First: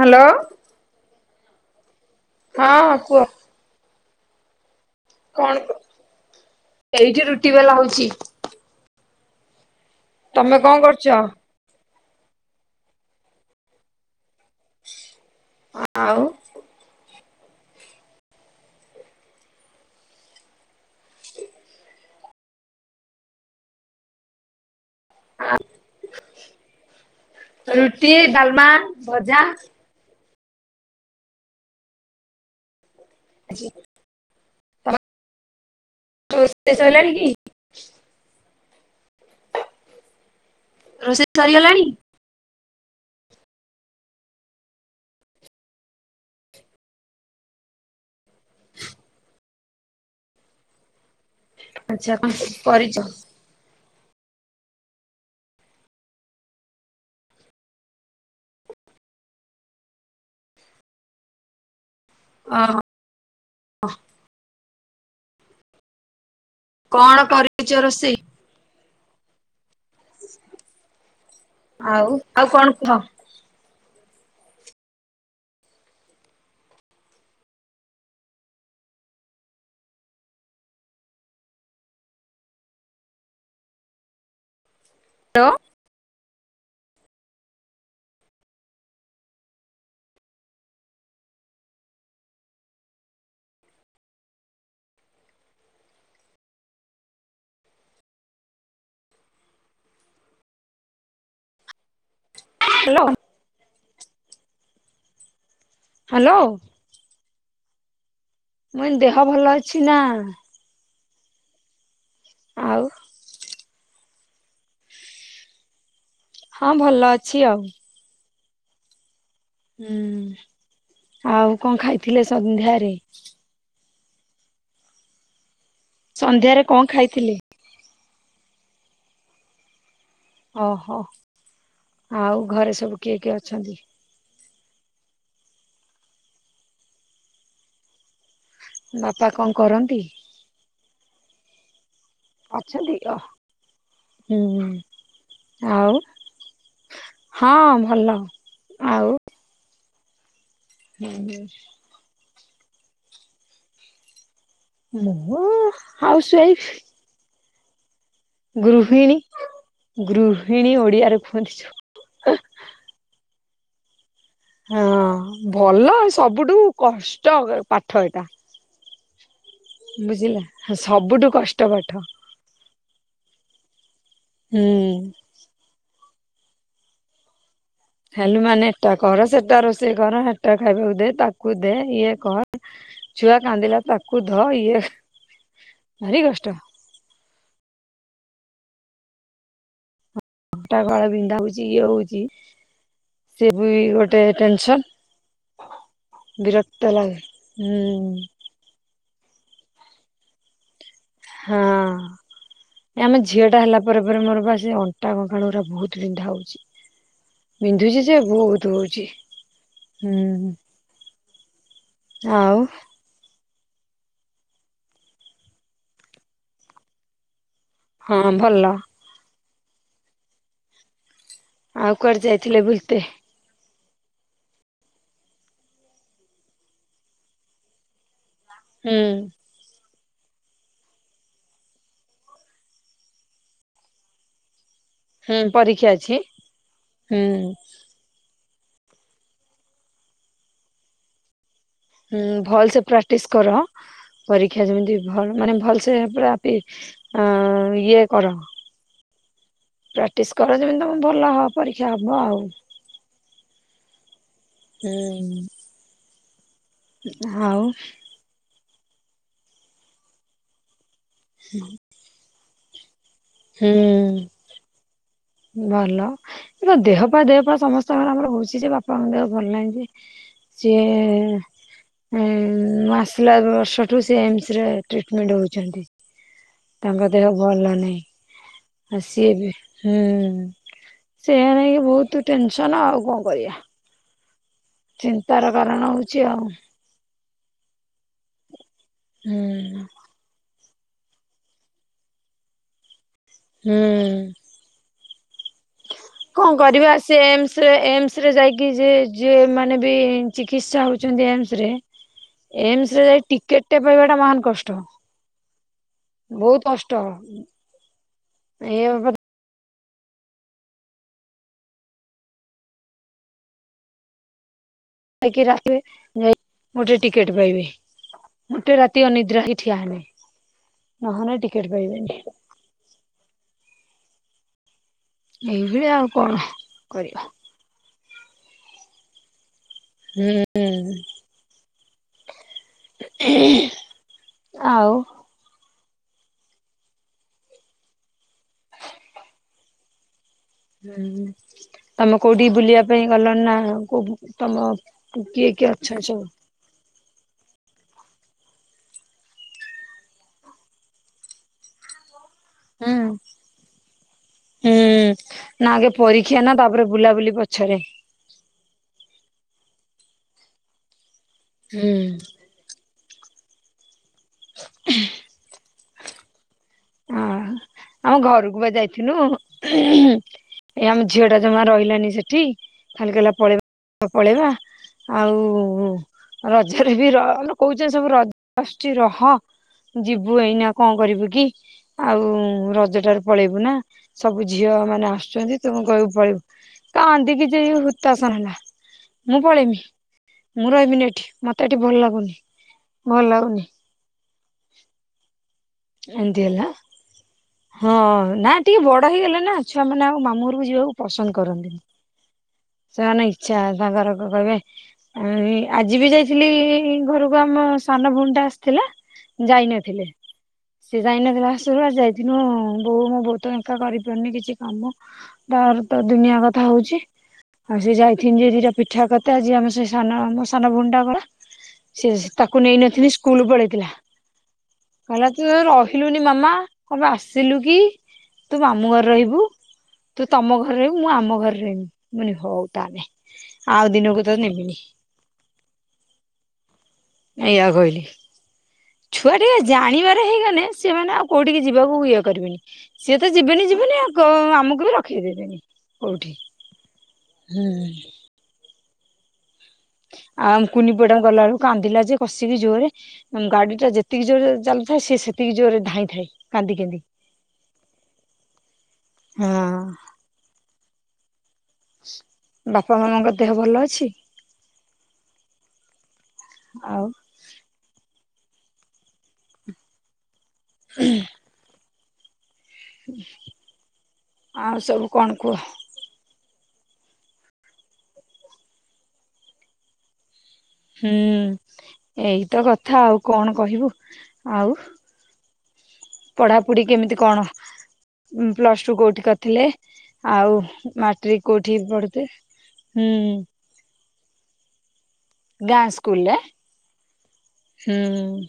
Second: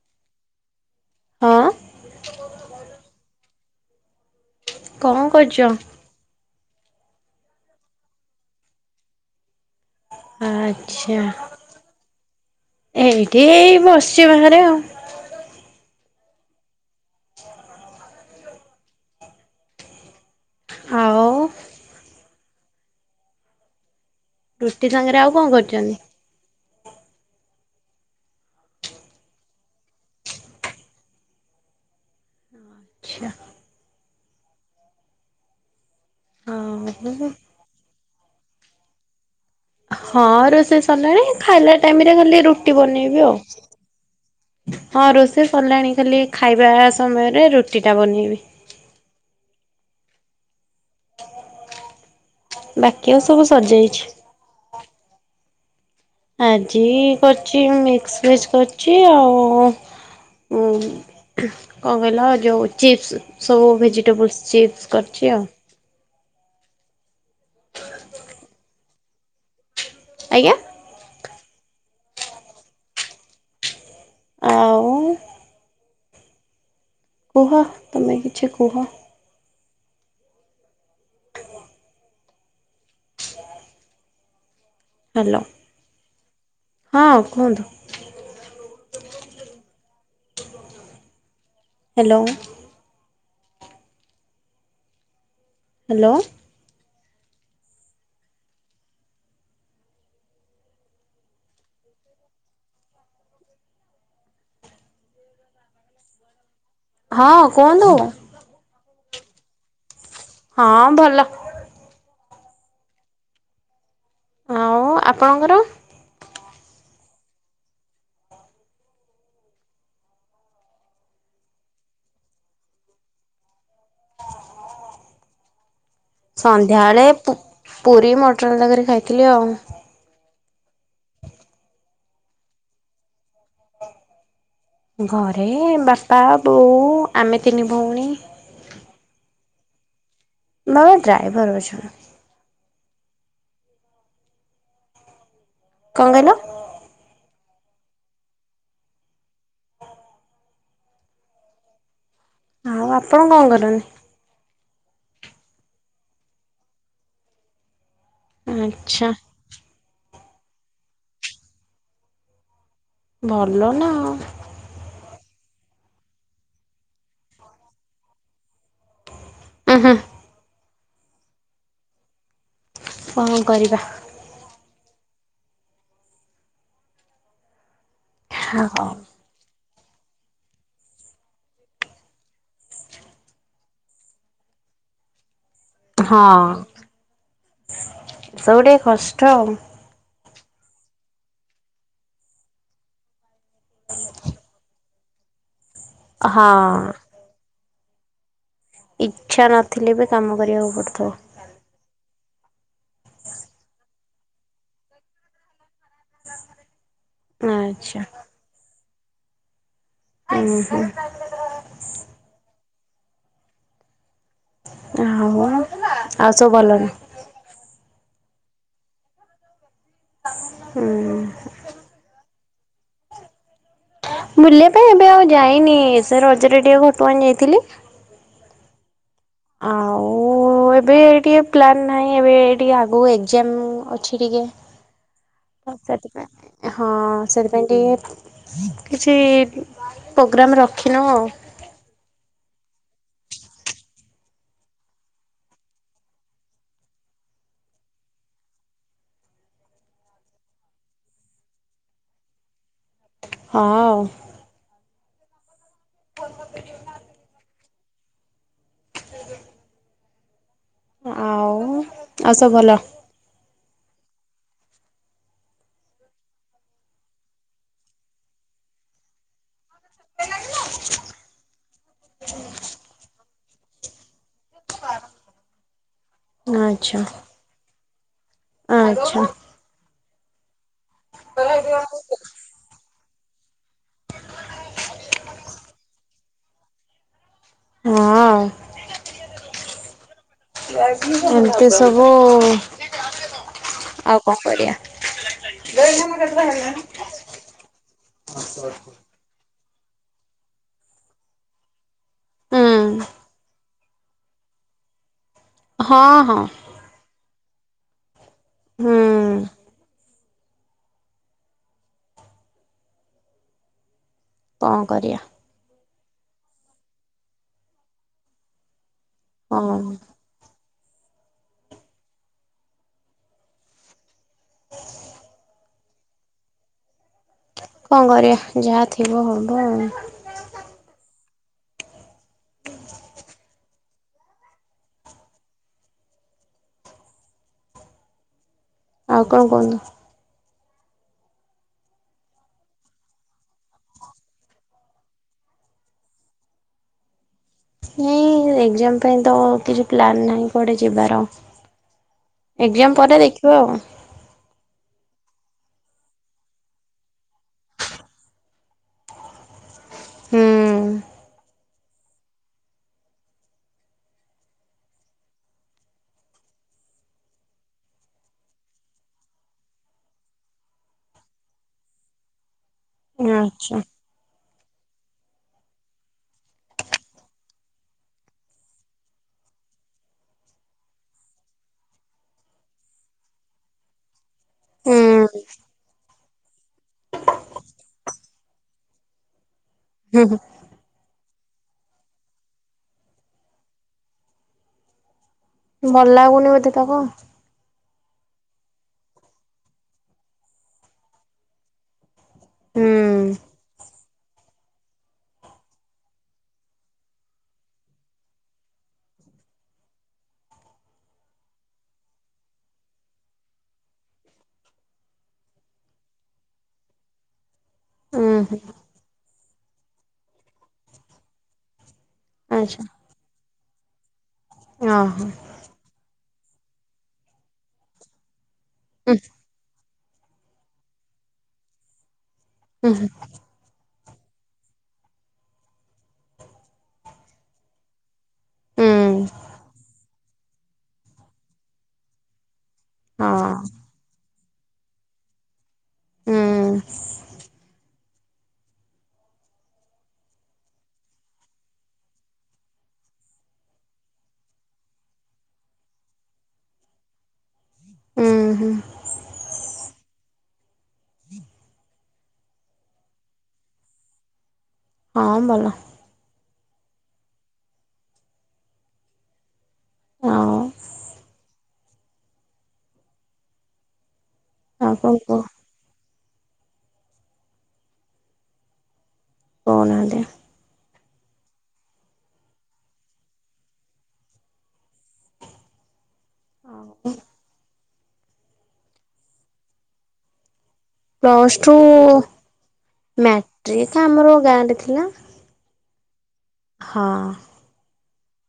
Hello. ହଁ। ହଁ କୁହ। କଣ କରୁଚ? ଏଇଠି ରୁଟି ବେଲା ହୋଉଛି। ତମେ କଣ କରୁଛ? ଆଚ୍ଛା ଏଇଠି ଏଇ ବସିଚି ବାହାରେ ଆଉ। ଆଉ? ଆଉ। ରୁଟି ସାଙ୍ଗରେ ଆଉ କଣ କରିଛନ୍ତି? ରୁଟି ଡାଲମା ଭଜା। ଆଚ୍ଛା ଆଜି। ଆଉ ରୋସେଇ ସରିଲାଣୀକି? ହଁ ରୋଷେଇ ସରିଲାଣି ଖାଇଲା ଟାଇରେ ଖାଲି ରୁଟି ବନେଇବି ଆଉ। ହଁ ରୋଷେଇ ସରିଲାଣି ଖାଲି ଖାଇବା ସମୟରେ ରୁଟି ଟା ବନେଇବି। ହ ଆଚ୍ଛା କଣ କରିଛ? ବାକି ଆଉ ସବୁ ସରିଯାଇଛି। ଆଜି କରଛି ମିକ୍ସ ଭେଜ କରିଛି। ଆଉ ଓ। କଣ କହିଲ ଅ ଯେଉଁ ଚିପ୍ସ ସବୁ ଭେଜିଟେବୁଲ୍ସ ଚିପ୍ସ କରିଛି ଆଉ। କଣ କରିଛ ରୋଷେଇ? ଆଜ୍ଞା ଆଉ ଆଉ କଣ କୁହ? ଆଉ। କୁହ ତମେ କିଛି କୁହ। ହ୍ୟାଲୋ ହଁ କୁହନ୍ତୁ। ହ୍ୟାଲୋ ହ୍ୟାଲୋ ହ୍ୟାଲୋ ହ୍ୟାଲୋ ହଁ କୁହନ୍ତୁ। ମୁ ଇ ଦେହ ଭଲ ଅଛି ନା ହଁ ଭଲ ଆଉ ଆଉ ଆପଣଙ୍କର? ହଁ ଭଲ ଅଛି ଆଉ। ହୁଁ ଆଉ କଣ ଖାଇଥିଲେ ସ ସନ୍ଧ୍ୟାରେ ସନ୍ଧ୍ୟାରେ କଣ ସନ୍ଧ୍ୟାବେଳେ ପୁ ଖାଇଥିଲେ? ପୁରୀ ମଟର ତରକାରି ଖାଇଥିଲି ଆଉ ଓହୋ ଆଉ ଘରେ ସବୁ କିଏ କିଏ ଅଛନ୍ତି? ଘରେ ବାପା ବୋଉ ଆମେ ତିନି ଭଉଣୀ ବାପା କଣ କରନ୍ତି? ବାବା ଡ୍ରାଇଭର ଅଛନ୍ତି। ଅଛନ୍ତି ଓ ହୁଁ ଆଉ କଣ କହିଲ ହଁ ଭଲ ଆଉ ହୁଁ ହୁଁ ଆଉ ଆପଣ କଣ କରନ୍ତି? ମୁଁ ହାଉସୱାଇଫ୍ ଆଚ୍ଛା ଗୃହିଣୀ ଗୃହିଣୀ ଓଡିଆରେ କୁହନ୍ତି ଯୋଉ ଭଲ ନା ହଁ ଭଲ ସବୁଠୁ କଷ୍ଟ ପାଠ ଏଇଟା ଉଁ ହୁଁ ବୁଝିଲା ସବୁଠୁ କଷ୍ଟ ପାଠ କଣ କରିବା। ହୁଁ ହେଲୁ ହଁ ମାନେ ଏଟା କର ସେଟା ରୋଷେଇ କର ଏଟା ଖାଇବାକୁ ଦେ ତାକୁ ଦେ ଇଏ କର ଛୁଆ କାନ୍ଦିଲା ତାକୁ ଧ ଇଏ ଭାରି କଷ୍ଟ ହଁ ସବୁ ଟିକେ କଷ୍ଟ ଆଉ ଫଟା କଳ ବିନ୍ଧା ହଉଛି ଇଏ ହଉଛି ସେ ବି ଗୋଟେ ଟେନସନ ବିରକ୍ତ ହଁ ଲାଗେ ହୁଁ ଇଚ୍ଛା ନଥିଲେ ବି କାମ କରିବାକୁ ପଡ଼ୁଥିବ। ହଁ ଆମ ଝିଅ ଟା ହେଲା ପରେ ପରେ ମୋର ବା ସେ ଅଟା କଙ୍କାଳ ଗୁରା ବହୁତ ବିନ୍ଧା ହଉଛି। ଆଚ୍ଛା ବିନ୍ଧୁଛି ଯେ ବହୁତ ହଉଛି ହୁଁ ଉଁ ହୁଁ ଆଉ ହଉ ଆଉ ଆଉ ସବୁ ଭଲନି ହଁ ଭଲ ହୁଁ ଆଉ କର ଯାଇ ଥିଲେ ବୁଲତେ ବୁଲିବା ପାଇଁ ଏବେ ଆଉ ଯାଇନି ସେ ରଜରେ ଟିକେ ଘଟୁଆଣି ଯାଇଥିଲି ହୁଁ ଆଉ ଓ ଏବେ ଟିକେ ପ୍ଲାନ୍ ନାହିଁ ଏବେ ଟିକେ ଆଗକୁ ଏକ୍ଜାମ ଅଛି ଟିକେ ହୁଁ ତ ପରୀକ୍ଷା ଅଛି ସେଥିପାଇଁ ହଁ ହୁଁ। ସେଥିପାଇଁ ଟିକେ କିଛି ପୋଗ୍ରାମ ରଖିନଉ ଆଉ। ହୁଁ ଭଲସେ ପ୍ରାଟିସ୍ କର ପରୀକ୍ଷା ଯେମିତି ଭ ମାନେ ଭଲ ସେ ପୁରା ପି ଅଁ ଇଏ କର। ପ୍ରାଟିସ କର ଯେମିତି ତମ ଭଲ ହ ପରୀକ୍ଷା ହବ ଆଉ। ହଁ। ହୁଁ। ଫୋନ୍ କରିଦେଇ ଯିଉନା? ଉଁ ନା ହାଉ? ସେଉ ତ ଆଉ ଆଉ ସବୁ ଭଲ? ହୁଁ। ଭଲ ଏ ତ ଦେହପା ଦେହପା ସମସ୍ତଙ୍କର ଆମର ଭୁସି ଯେ ବାପାଙ୍କ ଦେହ ଭଲ ନାହିଁ ଯେ ସିଏ ଏଁ ମାସ୍ ଇଲା ବର୍ଷଠୁ ସିଏ ଏମସ ରେ ଟ୍ରିଟମେଣ୍ଟ୍ ହୋଉଛନ୍ତି ଆଚ୍ଛା ତାଙ୍କ ଦେହ ଭଲ ନାହିଁ ଆ ଆଚ୍ଛା। ସିଏ ବି ହୁଁ ସେଇଆ ନେଇକି ବହୁତ ଟେନସନ୍ ଆଉ କଁ କରିବା? ଚିନ୍ତାର କାରଣ ହୋଉଚି ଆଉ। ହଁ ଆଉ ହୁଁ। ଏମତି ସବୁ ହୁଁ ଆଉ କଁ କରିଆ? ଦେଖେନେ କଁ କରିବା ସିଏ ଏମସ୍ ରେ ଏମସ୍ ରେ ଯାଇକି ଯେ ଯିଏ ମାନେ ବି ଚିକିତ୍ସା ହୋଉଛନ୍ତି ଏମସ୍ ରେ ହୁଁ ଏମସ୍ ରେ ଯାଇ ଟିକେ ୋଟେ ପାଇବାଟା ମହାନ୍ କଷ୍ଟ ହଁ ହଁ ବୋହୁତ କଷ୍ଟ। ଏଇଆ ହୁଁ ବାପା କଁ କରିଆ? କିରା ଆସିବେ ଯାଇ ଗୋଟେ ଟିକେଟ୍ ପାଇବେ ଗୋଟେ ରାତି ଅନି ଦ୍ରା ହେଇ ଠିଆ ହଁ। ହେନେ ନହେନେ ଟିକେଟ୍ ପାଇବେନେଇ। ଏଇ ଭଳିଆ ଆଉ କଣ କରିବା? କଁ କରିବା ଯାହା ଥିବ ହବ। ହୁଁ ଉଁ। ଆଉ? ଆଉ କଣ କୁହନ୍ତୁ। ହୁଁ ହୁଁ। ତମେ କୋଉଠିକି ବୁଲିବା ପାଇଁ ଗଲଣି ନାଁ କୋଉ ବୁ ତମ ପୁ କିଏ କିଏ ଅଛନ୍ତି ସବୁ? ଏଇ ଏଗ୍ଜାମ୍ ପାଇଁ ତ କିଛି ପ୍ଲନ୍ ନାହିଁ କୁଆଡ଼େ ଯିବାର। ହୁଁ ଏକ୍ଜାମ୍ ପରେ ଦେଖିବ ଆଉ। ହୁଁ ନାଁ ଆଗେ ପରୀକ୍ଷା ନାଁ ତାପରେ ବୁଲାବୁଲି ପଛରେ। ହୁଁ। ହୁଁ। ହ ଅଁ ଆମ ଘରୁକୁ ପା ଯାଇଥିନୁ। ଏ ଆମ ଝିଅଟା ଜମା ରହିଲାନି ସେଠି ଖାଲି କହିଲା ଆଚ୍ଛା ପଳେଇବା ପଳେଇବା। ଆଉ ରଜରେ ବି ର ଆଲୋ କୋଉଚନ୍ତି ସବୁ ର ଆସୁଚି ରହ। ଯିବୁ ଏଇନା କଁ କରିବୁ କି? ଆଉ ରଜଟାରୁ ପଳେଇବୁ ନା ସବୁ ଝିଅ ହୁଁ। ମାନେ ଆସୁଛନ୍ତି ତମକୁ କହିବୁ ପଳେଇବୁ। କାନ୍ଦିକି ଯାଇ ହୁତା ଆସନ ହେଲା ମୁଁ ପଳେଇମି। ହୁଁ ହୁଁ। ମୁଁ ରହିମିନି ଏଠି ମତେ ଏଠି ଭଲ ଲାଗୁନି ଭଲ ଲାଗୁନି। ଭଲ ଏମିତି ଲାଗୁନି ହେଲା ବୋଧେ ତାକୁ ଆଉ ହଁ ନା ଟିକେ ବଡ ହେଇଗଲା ନା ଛୁଆମାନେ ଆଉ ମାମୁଁ ଘରକୁ ଯିବାକୁ ପସନ୍ଦ କରନ୍ତିନି। ହୁଁ ସେମାନେ ଇଚ୍ଛା ତା ଘରକୁ କହିବେ ଏଇ ଆଜି ବି ଯାଇଥିଲି ଘରକୁ ଆମ ସାନ ଭଉଣୀ ଟା ଆସିଥିଲା। ଯାଇନଥିଲେ ସେ ଯାଇନଥିଲେ ଆସରୁ ଆ ଯାଇଥିଲେ। ଦିନ ବୋଉ ମଁ ବହୁତ ଏକା କରିପାରୁନି କିଛି କାମ। ତାର ତ ଦୁନିଆ କଥା ହଉଛି। ଆଉ ସେ ହୁଁ ଯାଇଥିନି ଯେ ହୁଁ ଦିଟା ପିଠା କରଥେ ଆଜି ଆମେ ସେ ସାନ ଆମ ସାନ ଭଉଣୀ ଟା ଗଲା। ତାକୁ ଆଚ୍ଛା। ନେଇନଥିଲି ସ୍କୁଲ ପଳେଇଥିଲା ଓହୋ କହିଲା ତୁ ରହିଲୁନି ମାମା। କଣ ପାଇଁ ଆସିଲୁ କି ତୁ ମାମୁଁ ଘରେ ହୁଁ ରହିବୁ। ତୁ ତମ ଘରରେ ରହିବୁ ମୁଁ ଆମ ଘରରେ ମୁଁ ଆମ ଘରେ ରହିବି ମୁଁ କହିଲି ହୋଉ ହୁଁ ତାହେଲେ। ଆଉ ଦିନକୁ ତତେ ନେବିନି ଏଇୟା କହିଲି। ହୁଁ ଛୁଆ ଟିକେ ଜାଣିବାର ହେଇଗଲେ ସେମାନେ ଆଉ କୋଉଠିକି ଯିବାକୁ ଇଏ କରିବେନି। ସିଏ ତ ହଁ ଯିବେନି ଯିବେନି ଆଉ ଆମକୁ ବି ରଖିଦେବେନି। କଉଠି ହୁଁ ହୁଁ। ଆମ୍ କୁନି ପୁଆ ଟା ଗଲା ବେଳକୁ କାନ୍ଦିଲା ଯେ କଷିକି ଜୋରେ ଗାଡି ଟା ଯେତିକି ଜୋରରେ ଚାଲୁଥାଏ ସେ ସେତିକି ଜୋର ରେ ଧାଇଁ ଥାଏ କାନ୍ଦି କାନ୍ଦି। ଉଁ ହୁଁ। ହଁ। [unintelligible] ବାପା ମାମାଙ୍କ ଦେହ ଭଲ ଅଛି? ହଁ ଭଲ। ଆଉ ହଁ। ହୁଁ। ଆଉ ସବୁ କଣ କୁହ? କହୁନାହାନ୍ତି? ହୁଁ ଏଇତ କଥା ଆଉ କଣ କହିବୁ ଆଉ ପଢାପଢି ଆଉ କେମିତି କଣ ପ୍ଲସ୍ ଟୁ କୋଉଠି କରିଥିଲେ ଆଉ ମାଟ୍ରିକ ପ୍ଲସ ଟୁ କୋଉଠି ପଢୁଥିଲେ ହୁଁ ମାଟ୍ରିକ୍ ଆମର ଗାଁରେ ଥିଲା। ଗାଁ ସ୍କସ୍କୁଲ ରେ ହଁ। ହୁଁ।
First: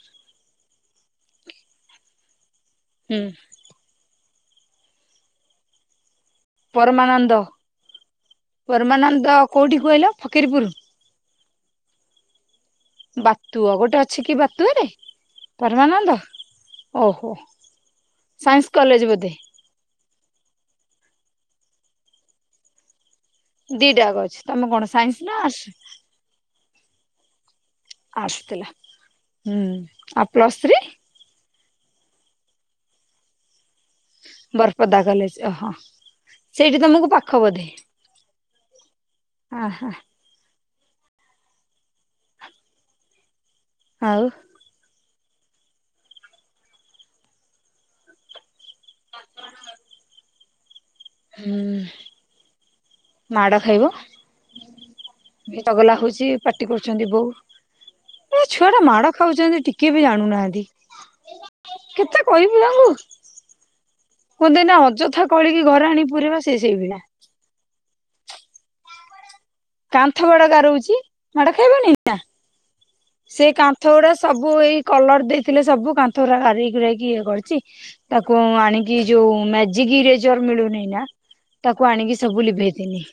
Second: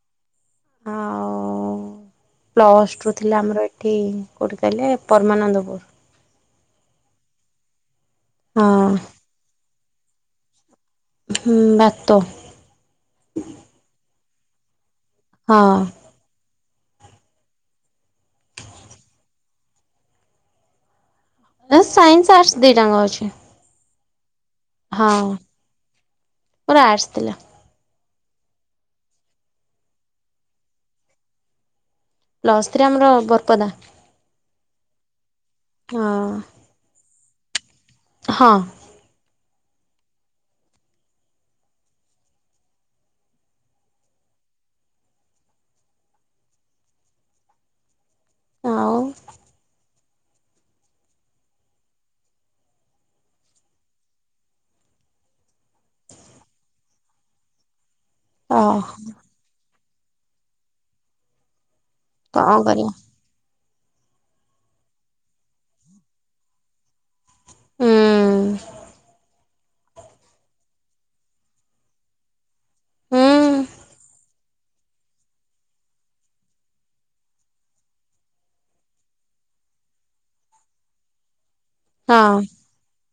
ଆଉ ପ୍ଲସ ରୁ ହୁଁ ଥିଲା ଆମର ଏ ଠିକ୍ କେଉଠି କହିଲେ ପରମାନନ୍ଦପୁର। ପରମାନନ୍ଦ ହଁ ପରମାନନ୍ଦ କୋଉଠି କୁହିଲ ଫକୀରପୁର। ହୁଁ ବାତ। ବାତୁଅ ଗୋଟେ ଅଛି କି ବାତୁଆରେ ହଁ ପରମାନନ୍ଦ? ଓହୋ ସାଇନ୍ସ କଲେଜ ବୋଧେ? ସାଇନ୍ସ ଆର୍ଟସ ଦି ଟାଙ୍କା ଅଛି। ଦିଟା ଙ୍କ ଅଛି ତମେ କଣ ହଁ ସାଇନ୍ସ ନା ଆସ? ମୋର ଆର୍ଟସ୍ ଥିଲା। ଆର୍ଟ୍ସ ଥିଲା ହୁଁ ଆଉ ପ୍ଲସ୍ ଥ୍ରୀ ପ୍ଲସ ଥ୍ରୀ ଆମର ବରପଦା ବରପଦା କଲେଜ ଓହୋ ସେଇଠି ତମକୁ ପାଖ ବଧେ ହଁ ଆ ହା ଆ ଉ ଆଉ ହୁଁ ମାଡ ଖାଇବ ଟଗଲା ହଉଛି ପାଟି କରୁଛନ୍ତି ବୋଉ ଏ ଅ ଛୁଆ ଟା ମାଡ ଖାଉଛନ୍ତି ଟିକେ ବି ଜାଣୁନାହାନ୍ତି। କେତେ କଣ କହିବି ଆଙ୍କୁ କରିବା କୁହନ୍ତିନା ଅଯଥା କଳିକି ଘରେ ଆଣି ପୁରେଇବା ସିଏ ସେଇ ଭଳିଆ ହୁଁ କାନ୍ଥ ବାଡ ଗାରଉଛି ମାଡ ଖାଇବନି ଏଇନା ହୁଁ ସେ କାନ୍ଥ ଗୁଡା ସବୁ ଏଇ କଲର ଦେଇଥିଲେ ସବୁ କାନ୍ଥ ଗୁଡା ଗାରେଇ ଗୁରେଇକି ଇଏ କରିଛି ତାକୁ ଆଣିକି ଯୋଉ ମେଜିକ ଇରେଜର ମିଳୁନି ନା ତାକୁ ଆଣିକି ହଁ ସବୁ ଲିଭେଇଥିନି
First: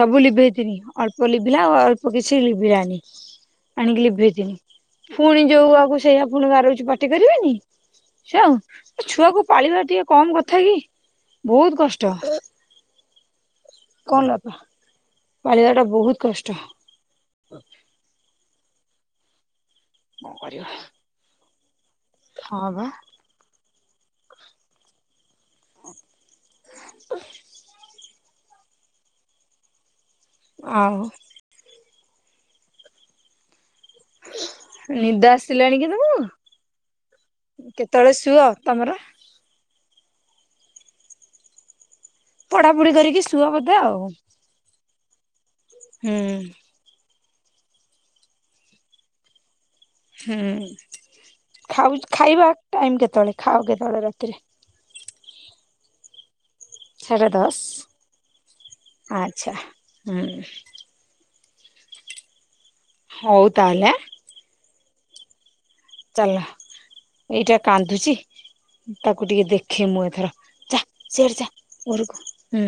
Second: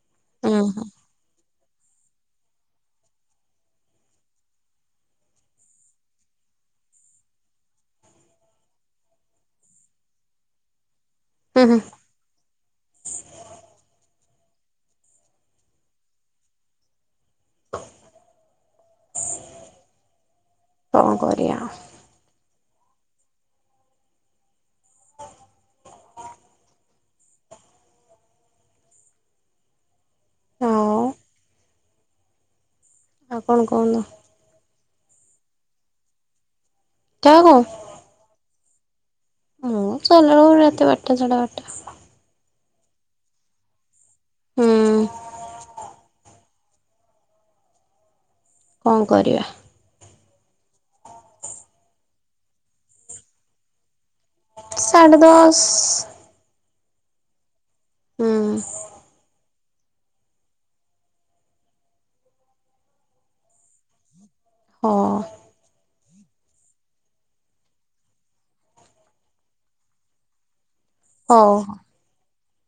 ସବୁ ହୁଁ ଲିଭେଇଥିନି ଅଳ୍ପ ଲି ଭିଲା ଆଉ ଅଳ୍ପ କିଛି ଲିଭିଲାନି ଆଣିକି ଲିଭେଇଥନି ପୁଣି ଯୋଉ ଆଗ ସେଇଆ ପୁଣି ଗାରଉଛି ପାଟି କରିବେନି। ଛୁଆ ଛୁଆକୁ ପାଳିବା ଟିକେ କମ କଥା କି ହୁଁ ହୁଁ ବହୁତ କଷ୍ଟ। କଣ ହେଲା ବାପା ପାଳିବା ଟା ବହୁତ କଷ୍ଟ କଣ କରିବା କଣ କୋରିଆ ହଁ ବା [inaudible] ଆଉ ଆଉ କଣ କୁହନ୍ତୁ। ନିଦ ଆସିଲାଣି କି ତମକୁ କାହାକୁ କେତେବେଳେ ଶୁଅ ତମର? ହଁ ଶୋଇଲା ବେଳକୁ ରାତି ବାରଟା ସାଡ଼େ ବାରଟା ବାଟା ପଢାପଢି କରିକି ସୁଅ ବୋଧେ ଆଉ। ହୁଁ। ହୁଁ କଣ କରିବା ହୁଁ ଖାଉ ଖାଇବା ଟାଇମ କେତେବେଳେ ଖାଅ କେତେବେଳେ ରାତିରେ। ସାଡ଼େ ଦଶ। ସାଢ଼େ ହୁଁ ଦଶ ଆଚ୍ଛା ହୁଁ ହଉ ତାହେଲେ ଆଁ। ହଁ ଚାଲ ଏଇଟା କାନ୍ଦୁଚି ତାକୁ ଟିକେ ଦେଖେ ମୁଁ ଏଥର ଚା ସିଆଡ଼େ ଚା ହଉ ଘରକୁ ହୁଁ